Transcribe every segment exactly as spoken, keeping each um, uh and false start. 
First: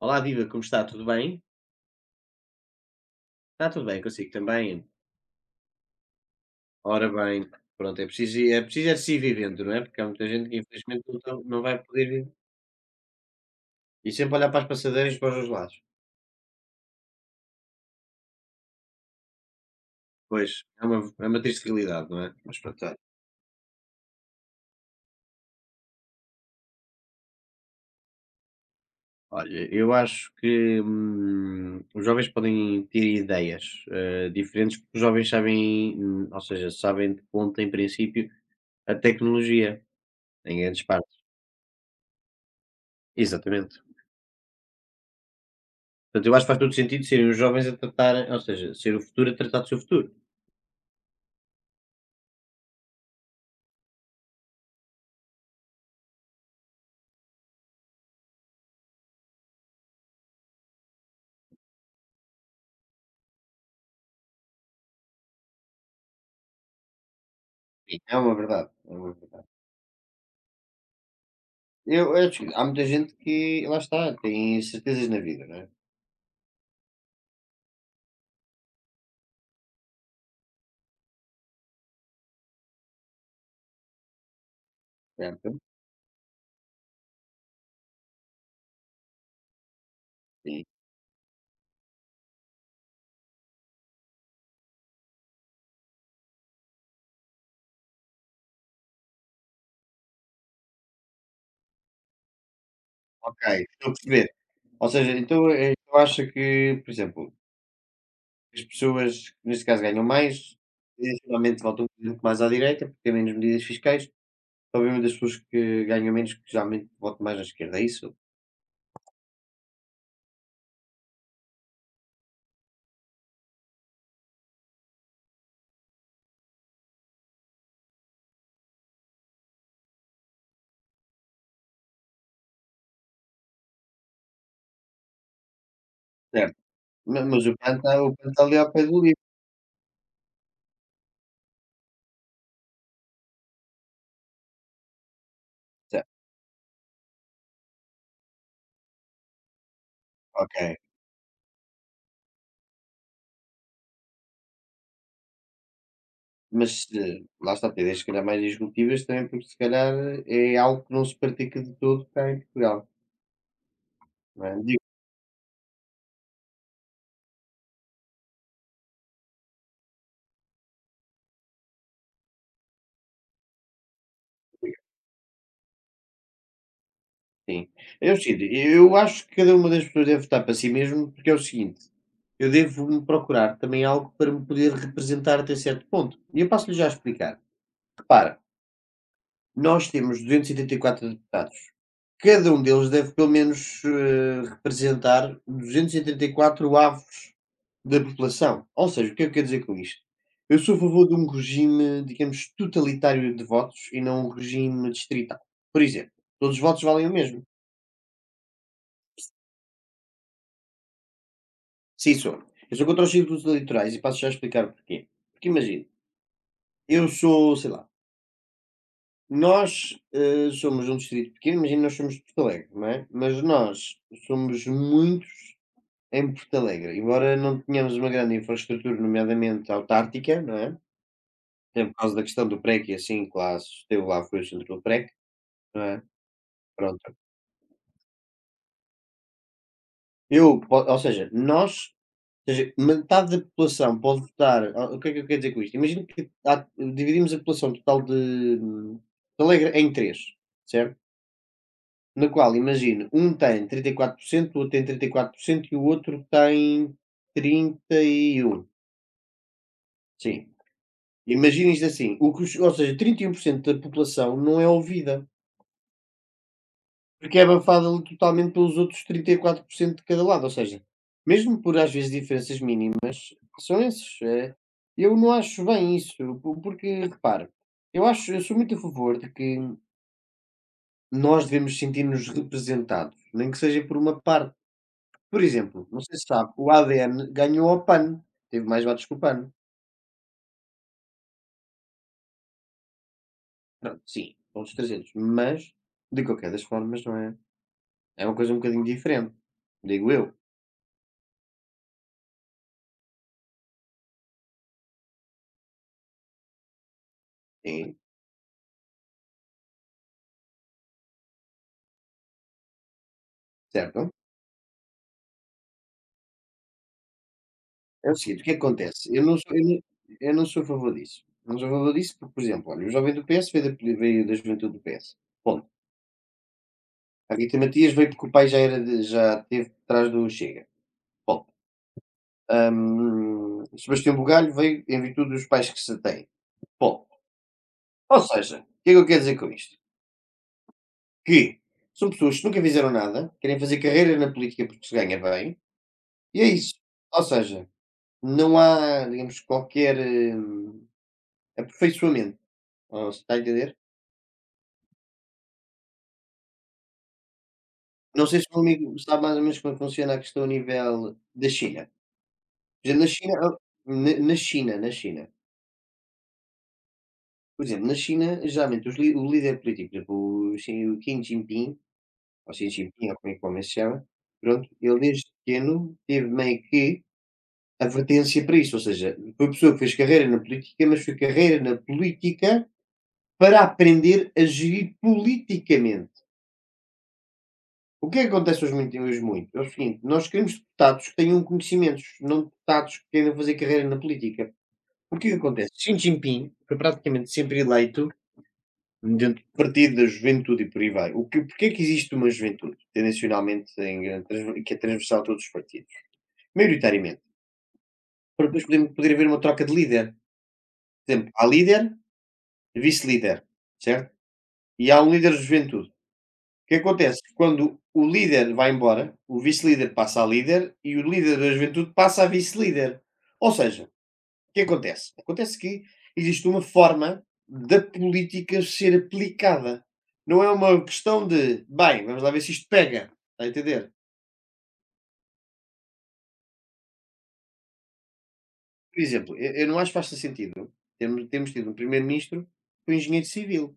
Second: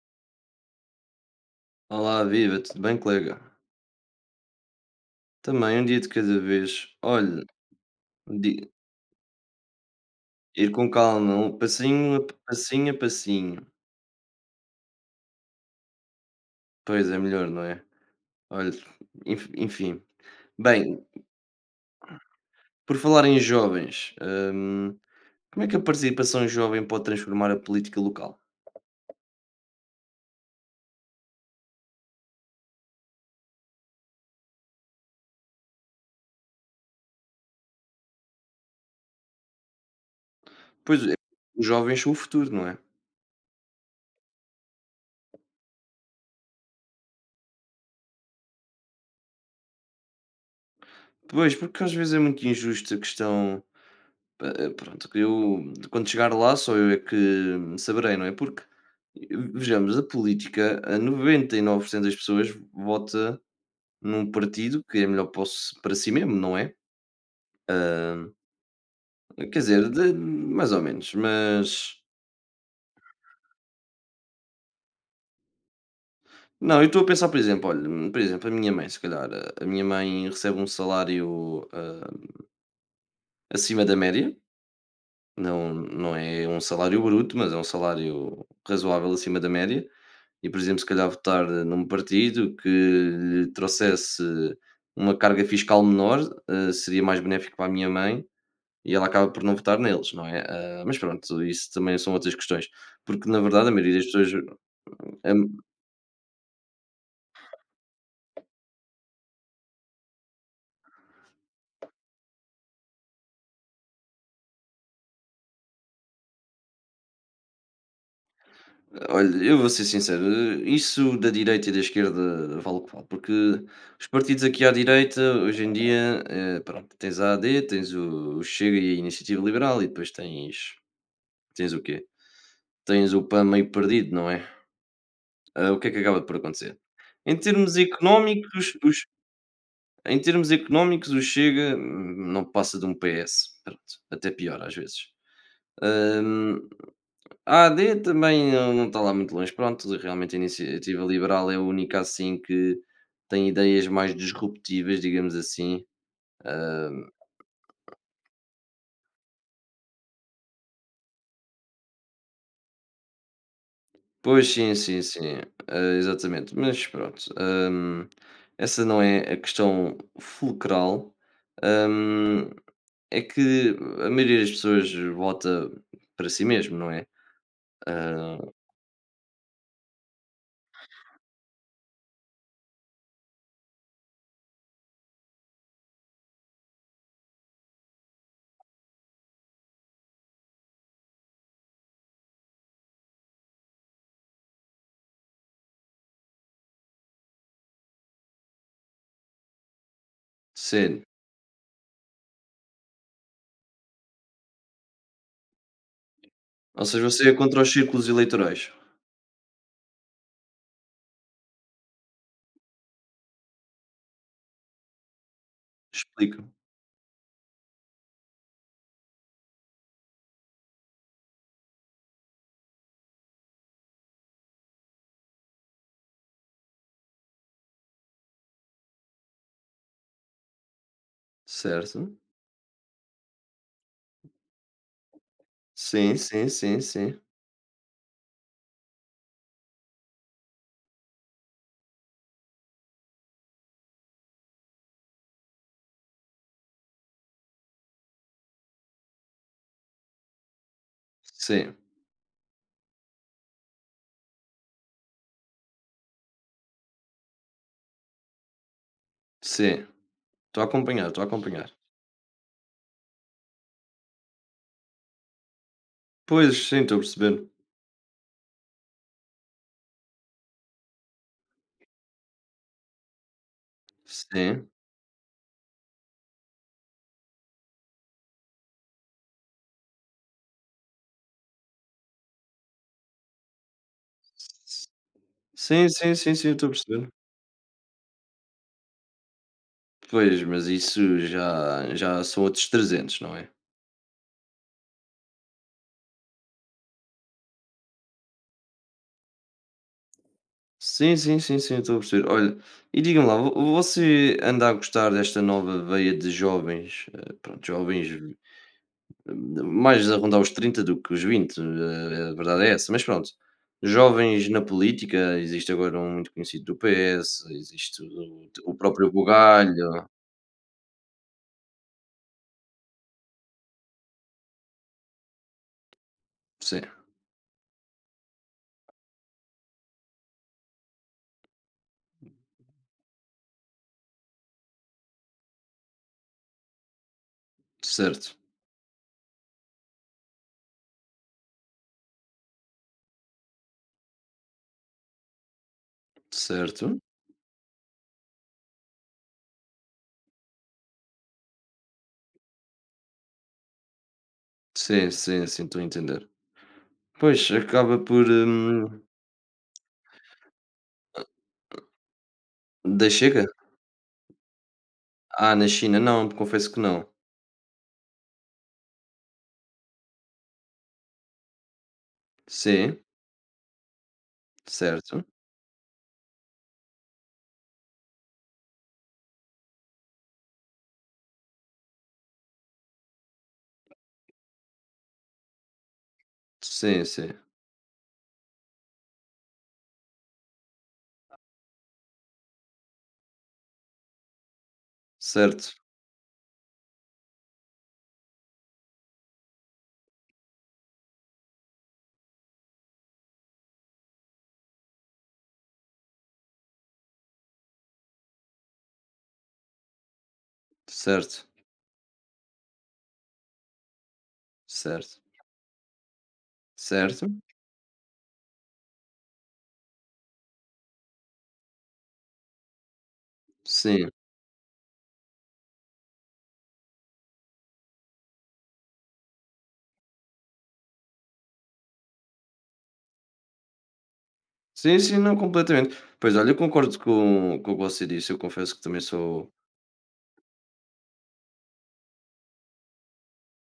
Olá, viva, como está? Tudo bem? Olá, viva, tudo bem, colega? Está tudo bem consigo também? Também um dia de cada vez. Ora Olha, bem, pronto, é preciso um é di- preciso é se ir vivendo, não é, porque há muita gente que ir com infelizmente não calma, tão um não vai poder passinho a vi passinho a passinho. e sempre olhar para as passadeiras para os dois lados. Pois é, melhor, não é? Olha, enf- enfim. Pois, Bem, é uma é uma triste realidade, não é? Mas pronto, por olha falar em jovens, hum, como é que a participação jovem pode transformar a política local? olha, eu acho que, hum, os jovens podem ter ideias, hã, diferentes, porque os jovens sabem, hum, ou seja, sabem de ponta em princípio, a tecnologia, em grandes Pois é, partes. os jovens são o futuro, não é? Exatamente. Portanto, eu acho que faz todo sentido serem os jovens a tratar, ou seja, ser o futuro a tratar do seu futuro. Pois, porque às vezes é muito injusto a questão. eh, eh, Pronto, que eu quando chegar lá só eu é que saberei, não é? Porque vejamos, a política, a noventa e nove por cento das pessoas vota num partido que é melhor para, o s- para si mesmo, não é? E é uma verdade, é uma verdade. Quer dizer, de- mais ou menos, mas Eu eu acho que há muita gente que, lá está, tem certezas na vida, não é? não, eu estou a pensar, por exemplo, olha, por exemplo, a minha mãe, se calhar, a a minha mãe recebe um salário, ah, acima da média, Certo? não, não é um salário bruto, mas é um salário razoável acima da média e, por Sim. exemplo, se calhar votar num partido que lhe trouxesse uma carga fiscal menor, eh, seria mais benéfico para a minha mãe e ela acaba por não votar neles, não é? Ah, mas pronto, isso também são outras questões, porque na Ok, verdade a estou a maioria das perceber. pessoas. Ou seja, então, hum, eh, tu acha que, por exemplo, as pessoas que neste caso ganham mais, eh, geralmente votam um bocadinho mais à direita, porque têm menos medidas fiscais, obviamente as pessoas que ganham menos, que geralmente votam mais à esquerda, é isso? Olha, eu vou ser sincero, eh, isso da direita e da esquerda vale o que vale, porque os partidos aqui à direita, hoje em dia, eh, pronto, tens a AD, tens o o Chega e a Iniciativa Liberal e depois tens. Tens o quê? Tens o PAN meio perdido, não é? Ah, o que é que acaba por Certo. acontecer? Ma Em mas o PAN termos o PAN está ali ao económicos, pé do os livro, em termos económicos, o Chega, hum, não passa de um P S, pronto, até pior às vezes. certo, Hum, a AD também não não está lá muito longe, pronto, realmente a ok. Iniciativa Liberal é a única assim que tem ideias mais disruptivas, digamos assim. Mas, eh, lá está, tem ideias se calhar mais disruptivas também, porque se calhar eh, é algo que não se pratica de todo cá em Portugal, não Pois é? sim, Digo sim, sim, ah, exatamente, mas pronto, hum, essa não é a questão fulcral. Hum, É que a maioria das pessoas vota para si mesmo, não é? sim. É o Ah, seguinte, eu acho que cada uma das pessoas deve votar para si mesmo, porque é o seguinte, eu devo-me procurar também algo para me poder representar até certo ponto. E eu passo-lhe já a explicar. Repara, nós temos duzentos e oitenta e quatro deputados. Cada um deles deve pelo menos eh, representar duzentos e oitenta e quatro avos da população. Ou seja, o que é que eu quero dizer com isto? Eu sou a sim. favor de um regime, digamos, totalitário de votos e não um regime distrital. Por exemplo, todos os votos Ou seja, valem o você é mesmo. contra os círculos eleitorais. Sim, sou. Eu sou contra os círculos eleitorais e passo já a explicar o porquê. Porque imagina, Explico. eu sou, sei lá, nós eh, somos um distrito pequeno, imagina, nós somos de Porto Alegre, não é? Mas nós somos muitos em Porto Alegre, embora não tenhamos uma grande infraestrutura, nomeadamente autártica, não é? É por Certo. causa da questão do PREC e assim que lá se esteve lá foi o centro do PREC, não é? Sim, sim, sim, Pronto. sim. Eu po ou seja, nós ou seja, metade da população pode votar. O o que é que eu quero dizer com isto? Imagina que há dividimos a população total de de Alegre em três, certo? Sim, Na qual imagino, um tem trinta e quatro por cento, o outro tem trinta e quatro por cento e o outro tem trinta e um, sim. sim. Estou a acompanhar, estou a acompanhar. Imagina isto assim, o que os ou seja, trinta e um por cento da população não é ouvida. Pois, sim, estou a Porque é perceber. abafada ali totalmente pelos outros trinta e quatro por cento de cada lado, ou seja, mesmo por às vezes diferenças mínimas, são esses, eh, Sim. eu não acho bem isso, po porque repara, eu acho eu sou muito a favor de que nós devemos sentir-nos representados, nem que seja por uma parte. Por exemplo, Sim, não sim, sei se sim, sim, sabe, estou a o perceber. A D N ganhou ao PAN, teve mais votos que o PAN. Pois, mas isso já já são outros trezentos, não é? Pronto, sim, outros trezentos, mas de qualquer das formas, não é, é uma coisa um bocadinho diferente, digo eu, Sim, sim, sim, sim, estou a perceber. Olha, e diga-me lá, vo- você anda a gostar desta nova veia de jovens, eh, pronto, sim, jovens, eh, mais a rondar os trinta do que os vinte, eh, a verdade é essa, mas pronto, certo? jovens na política, existe agora um muito conhecido do P S, existe É o seguinte, o que é que o, o acontece? próprio Eu não sou, eu não, Bugalho, eu não sou a favor disso. Não sou a favor disso porque, por exemplo, olha, o jovem do P S veio da, poli- veio da juventude do P S. Ponto. sim, A Rita Matias veio porque o pai já, era de- já teve atrás do Chega. Ponto. Ahm, Sebastião Bugalho veio em virtude dos pais que se tem ponto. Ou certo, seja, o que é que eu quero dizer com isto? Que são pessoas que nunca fizeram nada, querem fazer carreira na política porque se ganha bem, e é isso. certo, Ou seja, não há, digamos, qualquer hum, aperfeiçoamento. Ou se está a entender? sim, sim, sim, estou a entender. Pois, acaba por... Não sei se o meu amigo hum, sabe mais ou menos como é que funciona a questão a nível da China. Por exemplo, na Da China Chega? hã, na na China na China, Ah, na China, não, confesso que não. por exemplo, na China, geralmente os li o líder político, por exemplo, o Xi, o Kim Jinping, ou Xi Sim, Jinping, ou como é que o homem se chama, pronto, ele certo. desde pequeno teve meio que advertência para isso, ou seja, foi uma pessoa que fez carreira na política, mas foi carreira na política para aprender a gerir politicamente. Sim, sim. O que é que acontece hoje muito hoje muito? É o seguinte, nós queremos deputados que tenham conhecimentos, não deputados que queiram fazer carreira na política. Porque o que acontece? Certo, Xi Jinping foi praticamente sempre eleito dentro do partido da juventude e por aí vai. O que, porque é que existe uma juventude, tendencialmente, em grande transv- que é transversal a todos os partidos? Maioritariamente. Para depois poder, poder haver uma troca de líder. Por exemplo, há certo, líder, vice-líder, certo? E há um certo, líder de juventude. O que acontece? certo. Quando o líder vai embora, o vice-líder passa a líder e o líder da juventude passa a vice-líder. Ou seja, o Sim. que acontece? Acontece que existe uma forma da política ser aplicada. Não é uma questão de, bem, vamos lá ver se isto pega. Está a entender? Sim, sim, não, completamente. Pois olha, eu concordo com, com o que você disse, eu confesso que também Por exemplo, sou. eu, eu não acho que faça sentido. Temos, temos tido um primeiro-ministro que é um engenheiro civil.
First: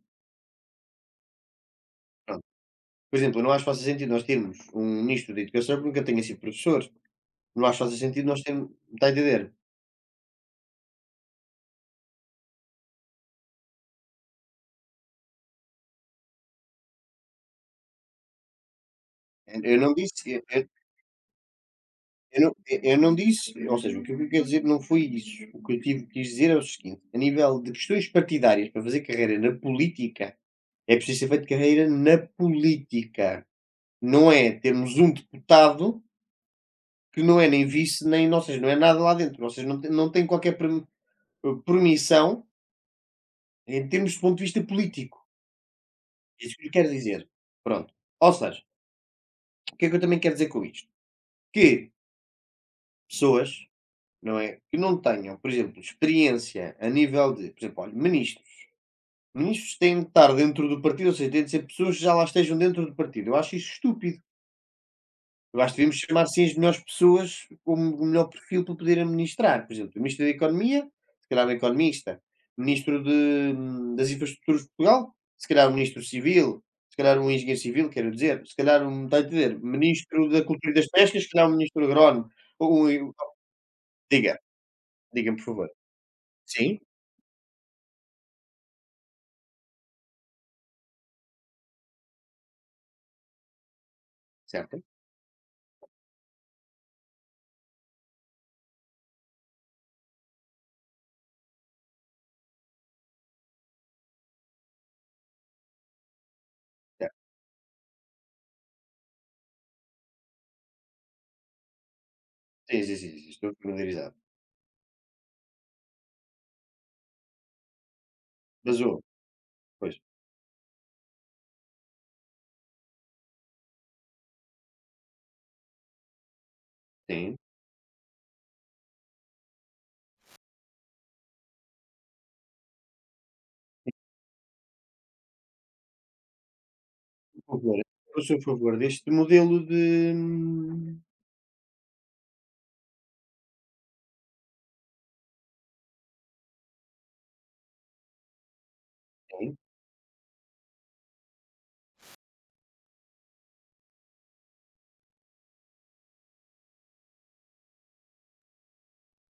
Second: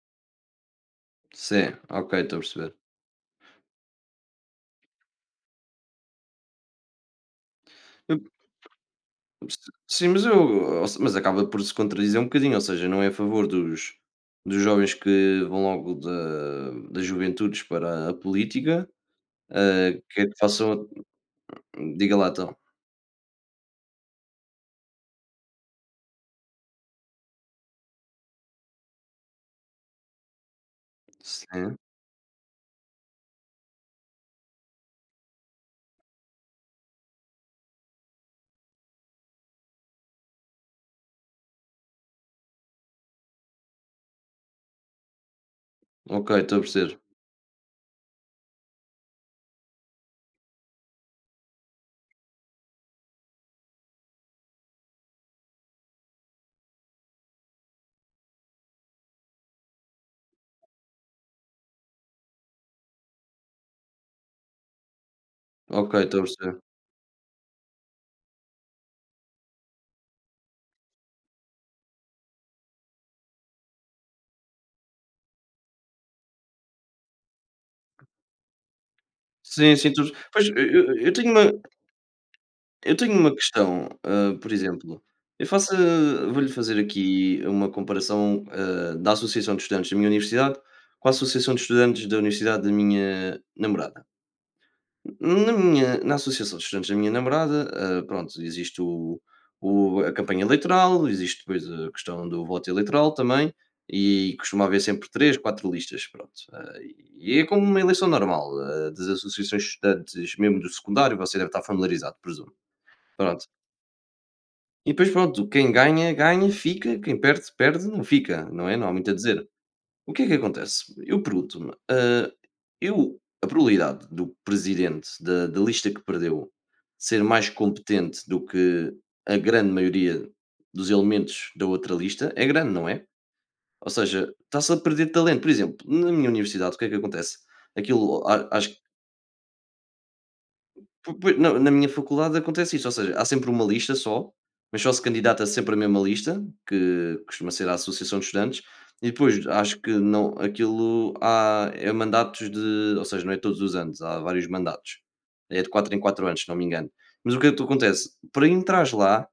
Sim, ok, estou a Pronto. perceber. Por exemplo, eu não acho que faça sentido nós termos um ministro da Educação que nunca tenha sido professor. Não acho que faça Eu- sentido nós termos. Está a entender? sim, mas eu. Ou se- Mas acaba por se contradizer um bocadinho, ou seja, não é a favor dos, dos jovens que vão logo da, das juventudes para a política, Eu não eh, quer disse que eu eu façam. Diga lá eu então. não eu não disse, ou seja, o que eu quero dizer não foi isso. O que eu tive quis dizer é o seguinte: a nível de questões partidárias, para fazer carreira na política, é preciso ser feito Sim, carreira na política. Não é termos um deputado que não é nem vice, nem ou seja, não é nada lá dentro. Ou seja, não tem não tem qualquer perm eh, permissão em termos de ponto de vista político. ok, É estou isso a que eu quero perceber. dizer. Pronto. Ou seja, o que é que eu também quero dizer com isto? Que pessoas, não é? Que não tenham, por exemplo, experiência a nível de, por exemplo, olha, ministros. Ministros têm de estar dentro do partido, ou seja, têm de ser pessoas que já lá estejam dentro do partido. Eu acho isso estúpido. Eu acho que Ok, devemos estou a chamar sim perceber. as melhores pessoas com o melhor perfil para poder administrar. Por exemplo, o Ministro da Economia, se calhar um economista. Ministro de, hum, das Infraestruturas de Portugal, se calhar um Ministro Civil. Se calhar um engenheiro civil, quero dizer. Se calhar um, está a entender, Sim, sim, tu... Ministro da pois eu, Cultura e das eu- eu Pescas, se tenho calhar uma. um Ministro agrónomo. Ou eu um- tenho uma questão, hã, diga, por exemplo, diga-me, eu por favor. faço, ah, vou-lhe Sim, fazer aqui uma comparação, hã, da associação de estudantes da minha universidade com a associação de estudantes da universidade da minha namorada. certo. Na minha na associação de estudantes da minha namorada, hã, pronto, existe o o a campanha eleitoral, existe depois a questão do voto eleitoral também, e costuma haver sempre três, quatro listas, pronto. Hã, Ya, E é como uma eleição normal, hã, das associações de estudantes, mesmo do secundário, você deve estar familiarizado, presumo. sim, sim, sim, sim, Pronto. estou familiarizado. E depois pronto, quem ganha, ganha, fica, quem perde, perde, não fica, não é? Mas Não há houve, muito a dizer. pois, O que é que acontece? Eu pergunto-me, ah, eu a probabilidade do presidente da, da lista que perdeu ser sim, mais competente do que a grande maioria dos elementos da outra lista é grande, não é? Ou seja, está-se a perder talento. Por exemplo, na minha universidade, o que é que acontece? por favor, eu Aquilo, sou a a- às favor deste modelo de Po pois, não, na minha faculdade acontece isso, ou seja, há sempre uma lista só, mas só se candidata sempre a mesma lista, que costuma ser a associação de estudantes, e depois sim, acho que não, aquilo há é mandatos de, ou seja, não é todos os anos, há vários mandatos. É de quatro em quatro anos, se não me engano. Mas o que é que acontece? Para entrares lá,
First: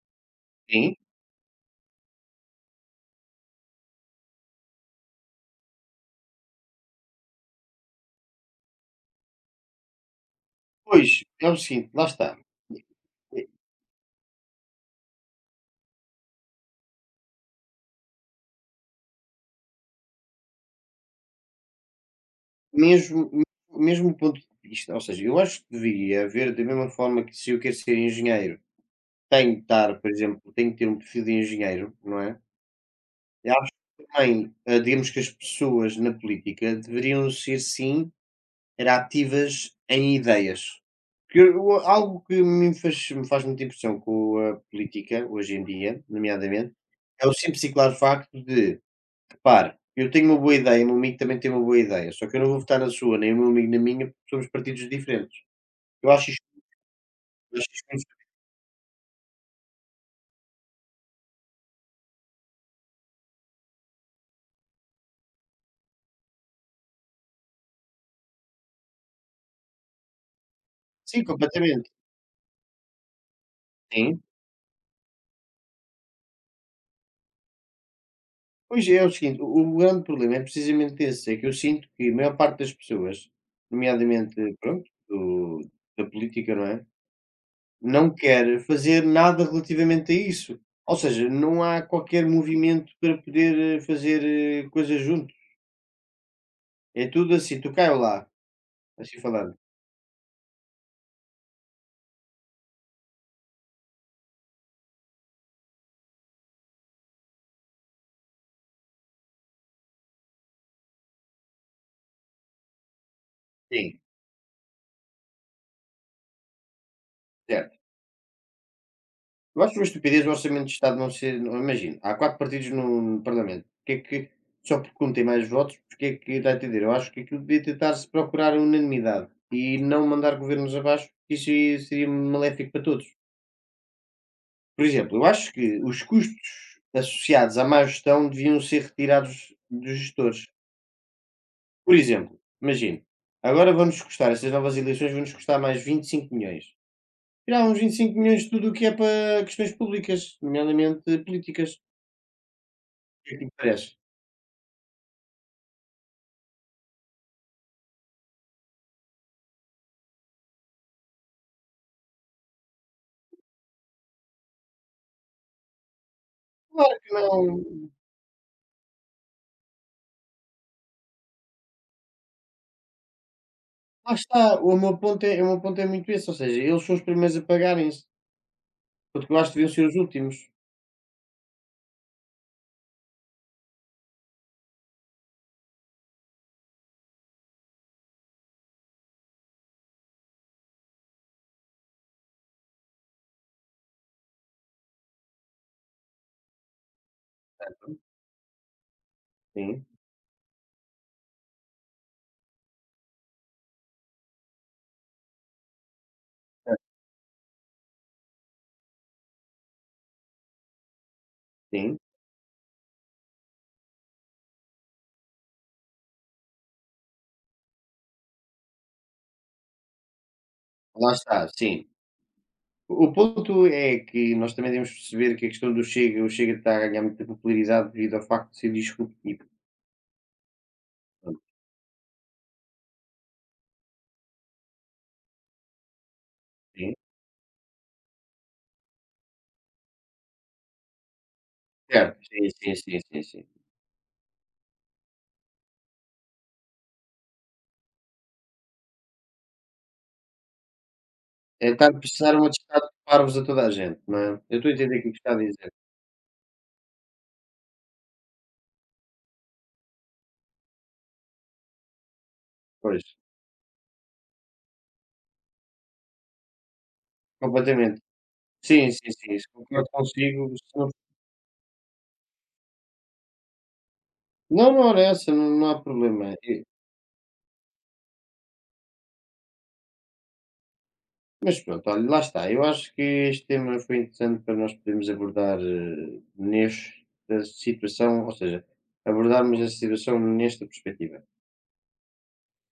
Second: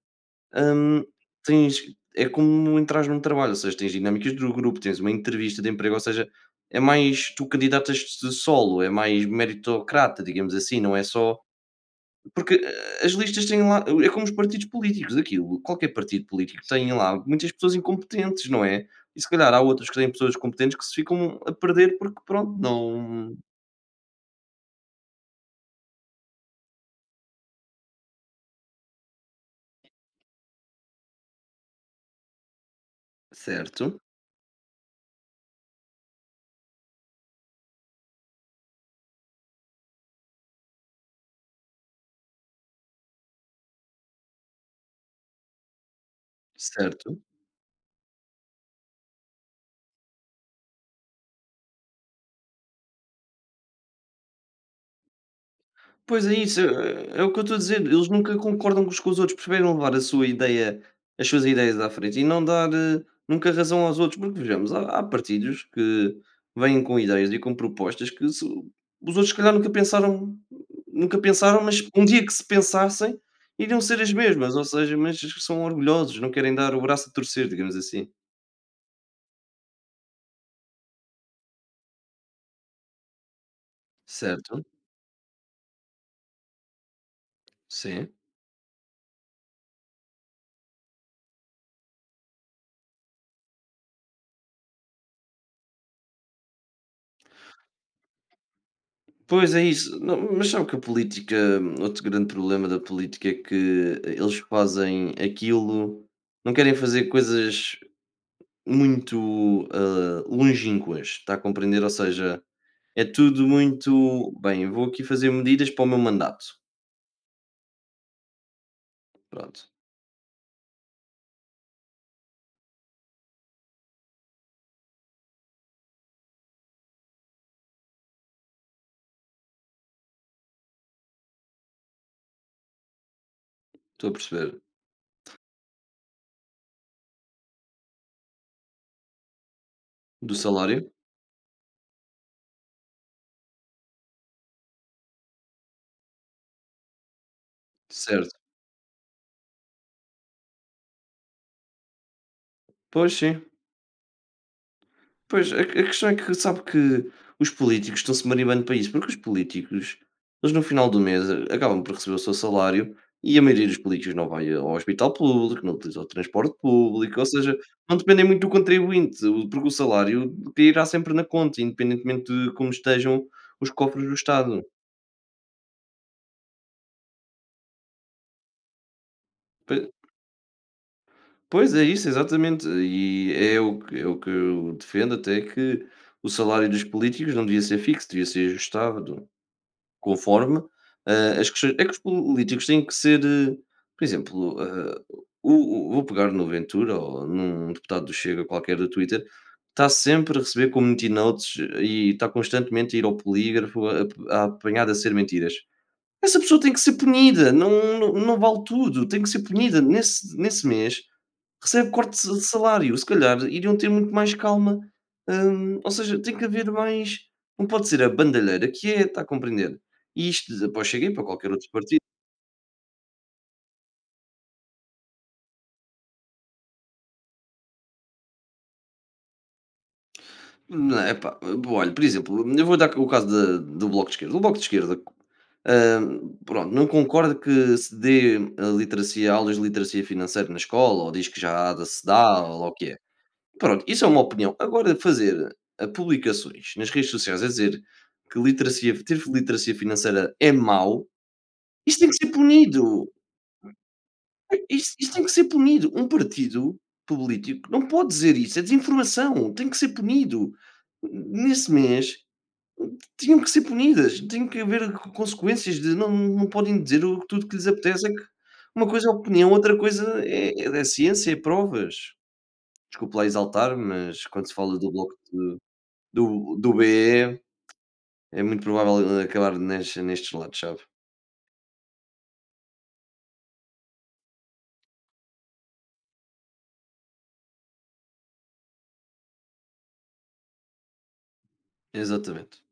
sim, hum, tens é como entrares num trabalho, ou seja, tens dinâmicas do grupo, tens uma entrevista de emprego, ou seja, é mais tu candidatas-te solo, é mais meritocrata, digamos assim, não é pois, só é o seguinte, lá está, porque a as é, listas têm lá é como os partidos políticos, aquilo qualquer partido político tem lá muitas pessoas incompetentes, não é? E se calhar há outros que têm pessoas competentes que se ficam a perder porque pronto, mesmo não. mesmo ponto de vista, ou seja, eu acho que deveria haver da mesma forma que se eu quero ser engenheiro, tenho que estar, por exemplo, tenho que ter um perfil de engenheiro, não é? Eu acho Certo, que também, ah, digamos que as pessoas na política deveriam ser sim era ativas em ideias. Que eu o- algo que me faz me faz muita impressão com a política, hoje em dia, nomeadamente, certo. é o simples e claro facto de: "Repare, eu tenho uma boa ideia, o meu amigo também tem uma boa ideia, só que eu não vou votar na sua, nem o meu amigo na minha, porque somos partidos diferentes". Eu Pois acho é isto isso, é é o que eu estou a acho dizer, eles isto nunca concordam uns com os outros, preferem levar a sua ideia as suas ideias à frente e não dar, eh, nunca razão aos outros, porque vejamos, há há partidos que vêm com ideias e com propostas que se os outros se calhar nunca pensaram nunca sim, pensaram, mas completamente. um dia que se pensassem, iriam ser as Sim. mesmas, ou seja, mas são orgulhosos, não querem dar o braço a torcer, digamos assim. Pois é, é o seguinte, o o grande problema é precisamente esse, é que eu sinto que a maior parte das pessoas, nomeadamente, Certo, pronto, do da política, não é? Não sim. quer fazer nada relativamente a isso. Ou seja, não há qualquer movimento para poder eh, fazer eh, coisas juntos. É tudo assim, tu cá ou lá, assim Pois falando. é isso. Não, mas sabe que a política, outro grande problema da política é que eles fazem aquilo, não querem fazer coisas muito, ah, longínquas, está a compreender? Ou seja, é tudo Sim, muito bem, vou aqui fazer medidas para o meu mandato. certo. Pronto, Eu acho uma estupidez o orçamento de Estado não ser. não- Imagina, há quatro partidos no, no Parlamento. Porque é que, só porque um tem mais votos, porque é que está a entender? Eu acho que aquilo devia tentar-se procurar a unanimidade e não mandar governos abaixo, porque isso seria maléfico para todos. estou a perceber. Por exemplo, eu acho que os custos associados à má gestão deviam ser retirados dos Do gestores. salário? Por exemplo, imagino, agora vão-nos custar, estas novas eleições vão-nos custar mais vinte e cinco milhões. Tirar uns vinte e cinco Certo. milhões de tudo o que é para questões públicas, nomeadamente políticas. Pois O sim. que é que me parece? Pois, a a questão é que sabe que os políticos estão-se marimbando para isso, porque os políticos, eles no final do mês, eh, acabam por receber o seu salário e a maioria dos políticos não vai ao hospital público, não utiliza o transporte Claro que público, ou não. seja, não dependem muito do contribuinte, o- porque o salário cairá sempre na conta, independentemente de como estejam os cofres Lá do está, Estado. o meu ponto é, o meu ponto é muito esse, ou seja, eles são os primeiros a pagarem-se, porque eu acho que deviam ser Pe- os últimos. Pois é isso, exatamente. E é o que, é o que eu defendo até que o salário dos políticos não devia ser fixo, devia ser ajustado. Conforme, ah, as questões é que os políticos têm que ser, eh, por exemplo, ah, o o vou pegar no Ventura ou num deputado do Chega qualquer do Twitter, Sim, está sempre a receber community notes e está constantemente a ir ao polígrafo, a a apanhado a ser mentiras. Essa pessoa tem que ser punida, não, não, não vale tudo, tem que ser punida nesse nesse mês, recebe sim, corte de salário, se calhar iriam ter muito mais calma. Hum, ou seja, tem que haver mais. Não pode ser a bandalheira que é, está a compreender? E isto depois cheguei lá para está, qualquer outro sim. partido. O ponto é que nós também devemos perceber que a questão do Chega, o Chega está a ganhar muita popularidade devido ao facto de ser disruptivo. Não, é? Epá, Pronto, bom, olha, por exemplo, eu vou dar o caso da- do Bloco de Esquerda. O Bloco de Esquerda, hum, pronto, não sim. concorda que se dê a literacia, aulas de literacia financeira na escola, ou diz que já há de se Certo, dá, sim, ou lá o sim, que é. sim, sim, sim. Pronto, isso é uma opinião. Agora, fazer, ah, publicações nas redes sociais a dizer que literacia, ter literacia financeira é mau, É estar a isso tem que ser pressionar uma atestado de punido. parvos a toda a gente, não é? Eu É, estou a Isso, entender isso aquilo que tem que está a ser dizer. punido. Um partido político não pode dizer isso, é desinformação, tem que ser punido. Nesse mês Pois, tinham que ser punidas, tem que haver co- consequências de não, não podem dizer, o- tudo que lhes completamente. apetece. É que uma Sim, coisa sim, é sim, isso opinião, outra concordo coisa consigo. é, Se é Não, ciência, é provas. Desculpe lá exaltar, mas quando se não, fala do não, era bloco essa, não, não há problema. do E- do B E, é muito provável acabar nes nestes lados, sabe. mas pronto, olha, lá está. Eu acho que este tema foi interessante para nós podermos abordar eh, nesta situação, ou seja, abordarmos esta situação nesta perspectiva. Exatamente.